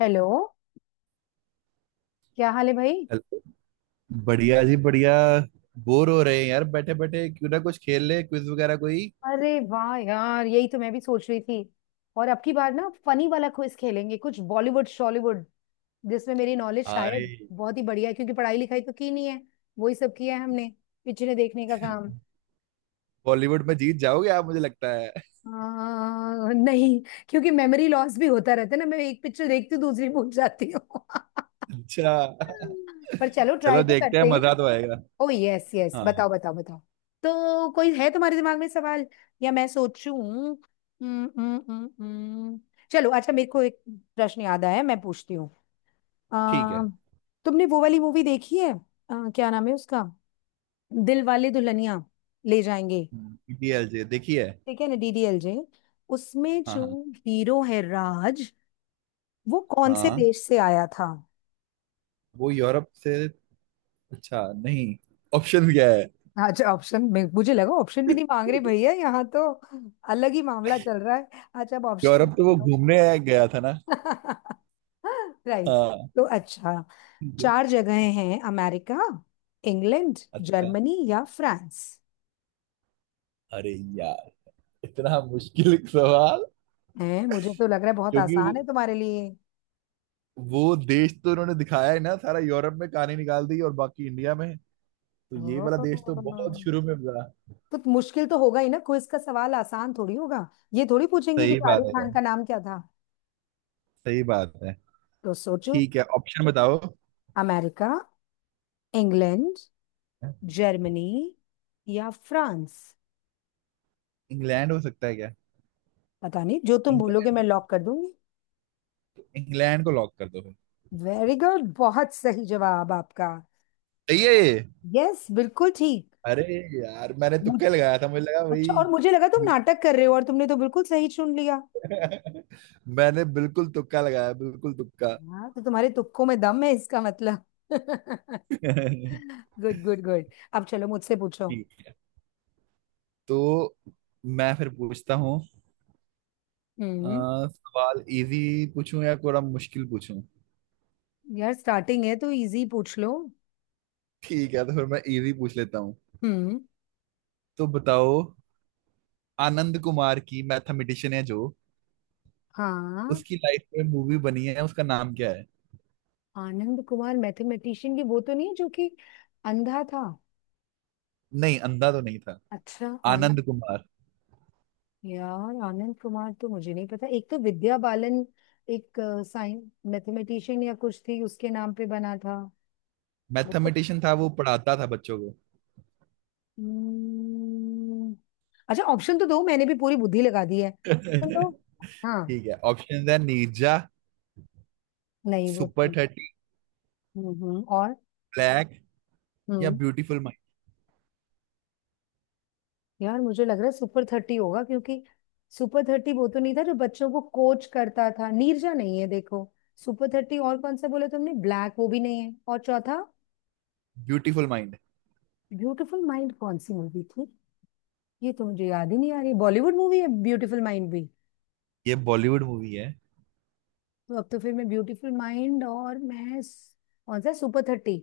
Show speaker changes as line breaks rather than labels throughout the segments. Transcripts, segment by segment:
Hello. क्या हाल है भाई?
हेलो। बढ़िया जी बढ़िया। बोर हो रहे हैं यार बैठे बैठे, क्यों ना कुछ खेल ले, क्विज वगैरह कोई।
अरे वाह यार, यही तो मैं भी सोच रही थी। और अब की बार ना फनी वाला क्विज खेलेंगे, कुछ बॉलीवुड शॉलीवुड। जिसमें मेरी नॉलेज
अरे
शायद बहुत ही बढ़िया है, क्योंकि पढ़ाई लिखाई तो की नहीं है। वही सब किया है हमने, पिक्चरें देखने का काम।
बॉलीवुड में जीत जाओगे आप मुझे लगता है।
नहीं। क्योंकि मेमोरी लॉस भी होता रहता है ना, मैं एक पिक्चर देखती हूँ, दूसरी भूल जाती हूँ।
अच्छा,
पर चलो, ट्राई
चलो
तो
देखते हैं,
करते हैं।
मजा तो आएगा।
ओ यस यस,
हाँ,
बताओ बताओ बताओ। तो कोई है तुम्हारे दिमाग में सवाल, या मैं सोचूं? हम्म हम्म हम्म हम्म। चलो अच्छा, मेरे को एक प्रश्न याद आया, मैं पूछती हूँ।
ठीक है।
अम, तुमने वो वाली मूवी देखी है, क्या नाम है उसका? दिल वाले दुल्हनिया ले जाएंगे।
डीएलजे देखिए।
ठीक है ना, डीडीएलजे। उसमें
हाँ
जो
हाँ
हीरो है राज, वो कौन से
हाँ,
देश से आया था?
वो यूरोप से। अच्छा नहीं, ऑप्शन क्या है।
अच्छा ऑप्शन। मैं मुझे लगा ऑप्शन भी नहीं मांग रहे भैया यहाँ तो, अलग ही मामला चल रहा है। अच्छा, अब
यूरोप
ऑप्शन।
तो वो घूमने गया था ना।
राइट।
हाँ।
तो अच्छा, चार जगहें हैं: अमेरिका, इंग्लैंड,
अच्छा,
जर्मनी या फ्रांस।
अरे यार इतना मुश्किल सवाल।
हैं? मुझे तो लग रहा है बहुत
क्योंकि वो
आसान है तुम्हारे लिए।
वो देश तो इन्होंने दिखाया है ना, सारा यूरोप में कहानी निकाल दी और बाकी इंडिया में। तो ये वाला
ओह।
देश तो बहुत शुरू में था।
तो मुश्किल तो होगा ही ना, क्विज का सवाल आसान थोड़ी होगा। ये थोड़ी पूछेंगे कि
सही बात
शाहरुख
है यार,
खान का नाम क्या था।
सही बात है।
तो सोचो।
ठीक है, ऑप्शन बताओ।
अमेरिका, इंग्लैंड, जर्मनी या फ्रांस।
इंग्लैंड हो सकता है क्या।
पता नहीं, जो तुम बोलोगे
इंग्लैंड,
मैं लॉक कर दूंगी।
इंग्लैंड को लॉक कर दो फिर।
वेरी गुड, बहुत सही जवाब आपका।
सही है ये।
यस, बिल्कुल ठीक।
अरे यार मैंने
मुझ
तुक्का लगाया था, मुझे लगा
अच्छा,
वही।
और मुझे लगा तुम नाटक कर रहे हो, और तुमने तो बिल्कुल सही चुन लिया।
मैंने बिल्कुल तुक्का लगाया, बिल्कुल तुक्का।
हाँ, तो तुम्हारे तुक्कों में दम है इसका मतलब।
ठीक।
Good good good. अब चलो, मुझसे पूछो।
तो मैं फिर पूछता हूँ। अ,
हम्म।
सवाल इजी पूछूं या थोड़ा मुश्किल पूछूं।
यार, स्टार्टिंग है तो इजी पूछ लो।
ठीक है, तो फिर मैं इजी पूछ लेता हूँ।
हम्म।
तो बताओ, आनंद कुमार की, मैथमेटिशियन है जो,
हाँ।
उसकी लाइफ में मूवी बनी है, उसका नाम क्या है।
आनंद कुमार मैथमेटिशियन की वो तो नहीं है जो कि अंधा था?
नहीं, अंधा तो नहीं था।
अच्छा। आन
आनंद कुमार
यार, आनंद कुमार तो मुझे नहीं पता। एक तो विद्या बालन, एक साइंस मैथमेटिशियन या कुछ थी उसके नाम पे बना था।
मैथमेटिशियन था, वो पढ़ाता था बच्चों को।
हम्म, अच्छा, ऑप्शन तो दो, मैंने भी पूरी बुद्धि लगा दी है, ऑप्शन दो। हाँ।
ठीक है, ऑप्शन है नीरजा,
नहीं, वो तो
सुपर
नहीं।
थर्टी,
हम्म, हम्म। और?
ब्लैक या
हम्म।
Beautiful mind.
यार, मुझे लग रहा है सुपर थर्टी होगा, क्योंकि सुपर थर्टी वो तो नहीं था जो बच्चों को कोच करता था? नीरजा नहीं है देखो। सुपर थर्टी, और कौन सा बोले तुमने? ब्लैक, वो भी नहीं है। और चौथा?
ब्यूटीफुल माइंड
ब्यूटीफुल माइंड कौन सी मूवी थी? ये तो मुझे याद ही नहीं आ रही, बॉलीवुड मूवी है ब्यूटीफुल माइंड भी?
ये बॉलीवुड मूवी है।
तो अब तो फिर मैं ब्यूटीफुल माइंड और मैं कौन सा, सुपर थर्टी?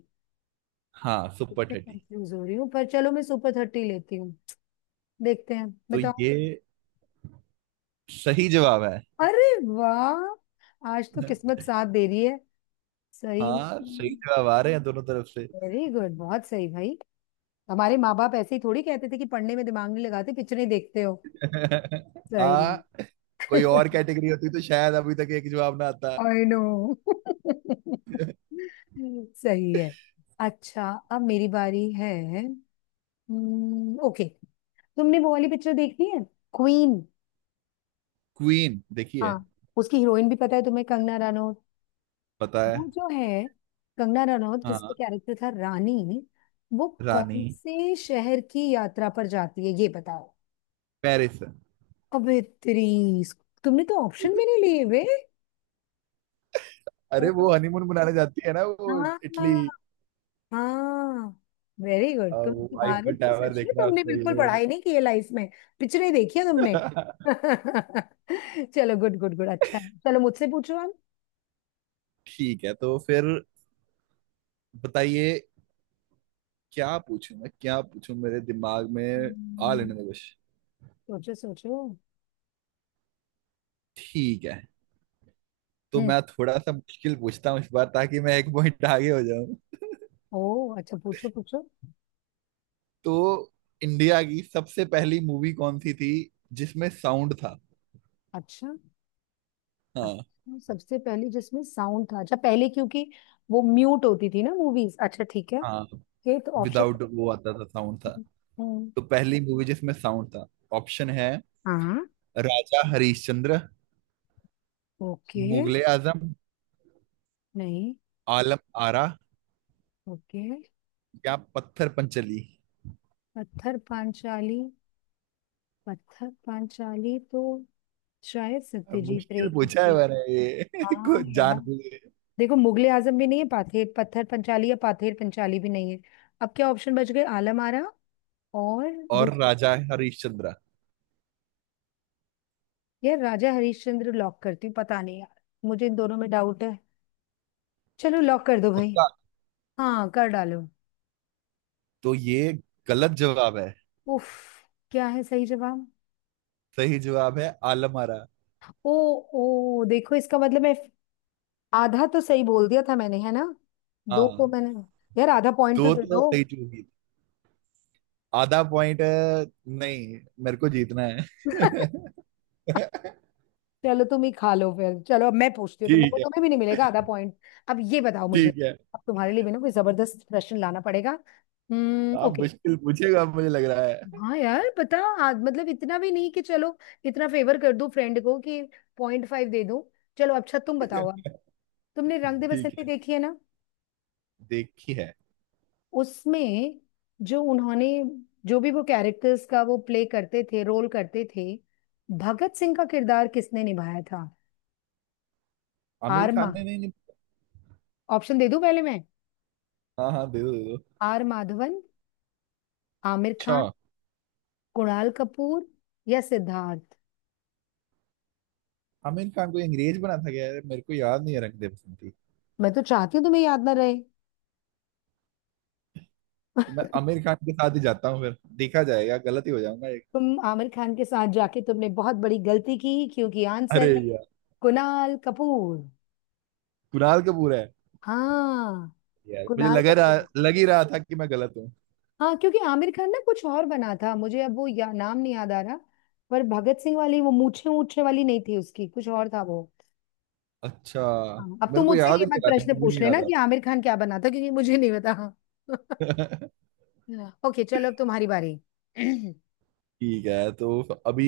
हाँ सुपर
इससे
थर्टी।
कंफ्यूज हो रही हूँ, पर चलो मैं सुपर थर्टी लेती हूँ। देखते हैं,
तो
बताओ।
ये सही जवाब है।
अरे वाह, आज तो किस्मत साथ दे रही है। सही
हाँ, सही
में।
जवाब आ रहे हैं दोनों तरफ से।
वेरी गुड, बहुत सही भाई। हमारे माँ बाप ऐसे ही थोड़ी कहते थे कि पढ़ने में दिमाग नहीं लगाते, पिक्चरें देखते हो। सही।
हाँ। कोई और कैटेगरी होती तो शायद अभी तक एक जवाब ना आता।
I know. सही है। अच्छा, अब मेरी बारी है। ओके। तुमने वो वाली पिक्चर देखी है, क्वीन?
क्वीन
हाँ।
देखिए।
उसकी हीरोइन भी पता है तुम्हें, कंगना।
पता है।
वो जो है कंगना रनौत, जिसका
हाँ।
कैरेक्टर था रानी, वो
रानी
कौन से शहर की यात्रा पर जाती है, ये बताओ।
पेरिस।
अबे तेरी! तुमने तो ऑप्शन भी नहीं लिए वे!
अरे वो
ओ,
हनीमून मनाने जाती है ना, वो
हाँ।
इटली।
हाँ। Very good!
वो
तुम्हारे
आईफिल
तो
टावर
सच में
देखना है
तुमने
उसको, ये
बिल्कुल
वो।
पढ़ाई नहीं की है लाइफ में, पिक्चरें देखी है तुमने। चलो, गुड गुड गुड, अच्छा है, चलो मुझसे पूछो आप।
ठीक है, तो फिर बताइए। क्या पूछूं मैं, क्या पूछूं, मेरे दिमाग में आ
हम्म,
लेने दो कुछ।
सोचो सोचो।
ठीक है, तो
हम्म।
मैं थोड़ा सा मुश्किल पूछता हूँ इस बार, ताकि मैं एक पॉइंट आगे हो।
ओ अच्छा, पूछो पूछो।
तो इंडिया की सबसे पहली मूवी कौन सी थी जिसमें साउंड था।
अच्छा,
हाँ
अच्छा, सबसे पहली जिसमें साउंड था? अच्छा, पहले क्योंकि वो म्यूट होती थी ना मूवीज। अच्छा, ठीक है।
हाँ,
ओके, तो ऑप्शन?
विदाउट वो आता था, साउंड था। तो पहली मूवी जिसमें साउंड था, ऑप्शन है
हाँ।
राजा हरिश्चंद्र,
ओके।
मुगले आजम,
नहीं।
आलम आरा,
ओके।
या पत्थर पंचली।
पत्थर पांचाली? पत्थर पांचाली तो शायद
अब
सत्यजीत रे
मुश्किल
की
पूछा है
थी।
मैंने ये
हाँ
कुछ
यार।
जान बूझ के।
देखो, मुगले आजम भी नहीं है, पाथेर पत्थर पंचाली या पाथेर पंचाली भी नहीं है। अब क्या ऑप्शन बच गए? आलम आरा और
और
दूसरा।
राजा हरिश्चंद्र।
यार, राजा हरिश्चंद्र लॉक करती हूँ, पता नहीं यार, मुझे इन दोनों में डाउट है। चलो, लॉक कर दो भाई।
पक्का।
हाँ, कर डालो।
तो ये गलत जवाब है।
उफ! क्या है सही जवाब?
सही जवाब है आलम आरा।
ओ, ओ, देखो इसका मतलब है, आधा तो सही बोल दिया था मैंने, है ना? दो को
हाँ
मैंने। यार, आधा पॉइंट तो
दो
दे
तो
दो।
सही चूंगी। आधा पॉइंट नहीं, मेरे को जीतना है।
चलो, तुम ही खा लो फिर। चलो अब मैं पूछती हूँ तुम्हें, वो
ठीक है।
तुम्हें भी नहीं मिलेगा आधा पॉइंट। अब ये बताओ मुझे।
ठीक है,
अब तुम्हारे लिए भी ना कोई जबरदस्त प्रश्न लाना पड़ेगा। हम्म।
आप
ओके।
मुश्किल पूछेगा मुझे लग रहा है।
हाँ यार, पता। मतलब इतना भी नहीं कि चलो इतना फेवर कर दूं फ्रेंड को कि 0.5 दे दूं। चलो अच्छा, तुम बताओ अब। तुमने रंग दे
ठीक
बसंती
है,
देखी है ना?
देखी है।
उसमें जो उन्होंने, जो भी वो कैरेक्टर्स का वो प्ले करते थे, रोल करते थे, भगत सिंह का किरदार किसने निभाया था?
आमिर
आर
खान
मा
ने। नहीं, नहीं।
ऑप्शन दे दूं पहले मैं?
हाँ हाँ, दे दो दे दो।
आर माधवन, आमिर
अच्छा।
खान, कुणाल कपूर या सिद्धार्थ?
आमिर खान को, अंग्रेज बना था क्या यार, मेरे को याद नहीं है रंग दे बसंती।
मैं तो चाहती हूँ तुम्हें याद ना रहे।
तो मैं आमिर खान के साथ ही जाता हूँ, फिर देखा जाएगा, गलत ही हो जाऊंगा एक।
तुम आमिर खान के साथ जाके तुमने बहुत बड़ी गलती की, क्योंकि
अरे
आंसर है
यार।
कुणाल कपूर।
कुणाल कपूर है।
हाँ।
यार मुझे
कुणाल
लग रहा,
कपूर।
लग ही रहा था कि मैं गलत हूँ।
हाँ, क्योंकि आमिर खान ना कुछ और बना था, मुझे अब वो या, नाम नहीं याद आ रहा। पर भगत सिंह वाली वो मूछे मूछे वाली नहीं थी उसकी, कुछ और था वो।
अच्छा,
हाँ, अब
मेरे
तुम
को
मुझसे
याद
ये
ही
मत
नहीं आ रहा,
प्रश्न
मूवी
पूछ
नहीं याद
लेना
आ
कि आमिर खान क्या बना था, क्योंकि मुझे नहीं पता।
रहा।
ओके, चलो अब तुम्हारी बारी।
ठीक है, तो अभी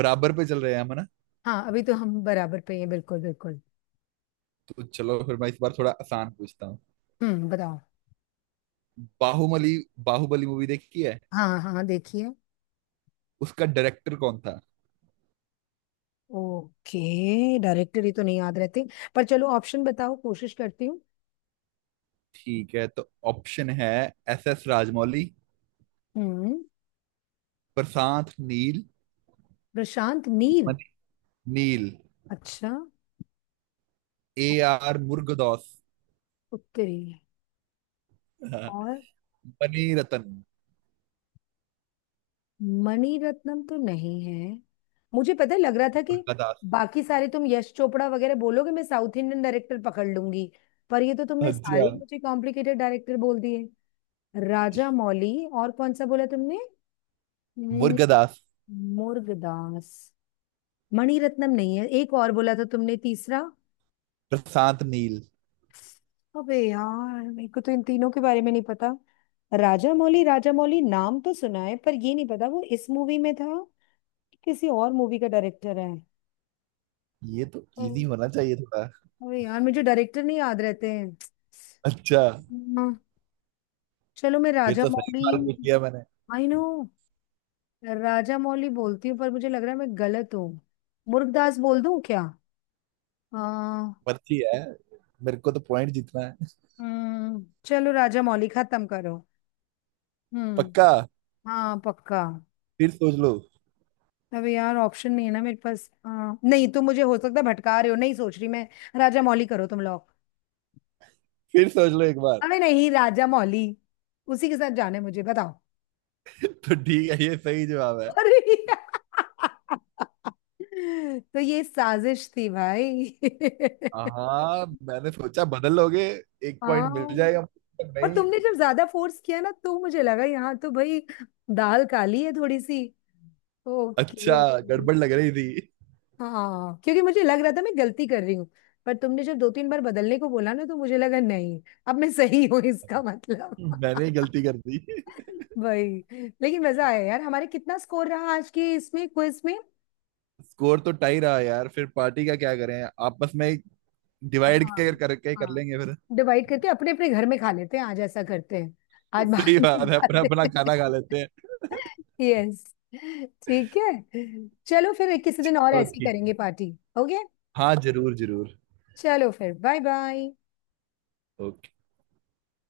बराबर पे चल रहे हैं हम है ना।
हाँ, अभी तो हम बराबर पे हैं, बिल्कुल बिल्कुल।
तो चलो फिर मैं इस बार थोड़ा आसान पूछता हूँ।
हम्म, बताओ।
बाहुबली, बाहुबली मूवी देखी है।
हाँ हाँ हाँ, देखिए।
उसका डायरेक्टर कौन था।
ओके, डायरेक्टर ही तो नहीं याद रहते, पर चलो ऑप्शन बताओ, कोशिश करती हूँ।
ठीक है, तो ऑप्शन है एस एस राजमौली,
हम्म।
प्रशांत नील,
प्रशांत नील,
मनी नील,
अच्छा।
ए आर मुर्गदास,
उत्तरी है।
हाँ,
और?
मणि रतन।
मणिरत्नम तो नहीं है, मुझे पता है, लग रहा था कि
मुर्गदास।
बाकी सारे तुम यश चोपड़ा वगैरह बोलोगे, मैं साउथ इंडियन डायरेक्टर पकड़ लूंगी, पर ये तो तुमने सारे
अच्छा,
ही मुझे कॉम्प्लिकेटेड डायरेक्टर बोल दिए। राजा मौली, और कौन सा बोला तुमने? हम्म,
मुर्गदास,
मुर्गदास। मणिरत्नम नहीं है, एक और बोला था तुमने तीसरा?
प्रशांत नील।
अबे यार, मेरे को तो इन तीनों के बारे में नहीं पता। राजा मौली, राजा मौली नाम तो सुना है, पर ये नहीं पता वो इस मूवी में था कि किसी और मूवी का डायरेक्टर है।
ये तो इजी
हम्म।
होना चाहिए थोड़ा।
अबे यार, मुझे डायरेक्टर नहीं याद रहते हैं।
अच्छा,
हाँ, चलो मैं
फिर
राजा
तो सही
मौली।
सवाल पूछ लिया मैंने।
I know. राजा मौली बोलती हूँ, पर मुझे लग रहा है मैं गलत हूँ। मुर्गदास बोल दूं क्या? हाँ।
पर्ची है, मेरे को तो पॉइंट जीतना है।
चलो, राजा मौली खत्म करो। हम्म,
पक्का।
हाँ पक्का।
फिर सोच लो।
अबे यार, ऑप्शन नहीं है ना मेरे पास, नहीं, तुम मुझे हो सकता है भटका रहे हो, नहीं सोच रही मैं। राजा मौली करो तुम लोग।
फिर सोच लो एक बार।
अरे नहीं, राजा मौली। उसी के साथ जाने मुझे, बताओ।
तो ठीक है, ये सही जवाब है।
अरे! तो ये साजिश थी भाई।
हाँ, मैंने सोचा बदल लोगे, एक पॉइंट मिल
हाँ।
जाएगा, पर
और
नहीं।
तुमने जब ज्यादा फोर्स किया ना, तो मुझे लगा यहाँ तो भाई दाल काली है थोड़ी सी। ओके।
अच्छा, गड़बड़ लग रही थी।
हाँ, क्योंकि मुझे लग रहा था मैं गलती कर रही हूँ, पर तुमने जब दो तीन बार बदलने को बोला ना, तो मुझे लगा नहीं, अब मैं सही हूँ इसका मतलब।
मैंने ही गलती कर दी।
भाई। लेकिन मजा आया यार, हमारे कितना स्कोर रहा आज की इसमें क्विज में?
स्कोर तो टाई रहा यार, फिर पार्टी का क्या करें, आपस में डिवाइड
हाँ।
कर करके ही कर
हाँ।
लेंगे फिर।
डिवाइड करके अपने अपने घर में खा लेते हैं, आज ऐसा करते हैं। आज
सही
बाहर में
बात है, अपना
जाते
अपना
हैं।
खाना खा लेते हैं।
यस। ठीक है। चलो फिर किसी दिन और
तो
ऐसी
ठीक।
करेंगे पार्टी। ओके।
हाँ जरूर जरूर।
चलो फिर, बाय बाय।
ओके।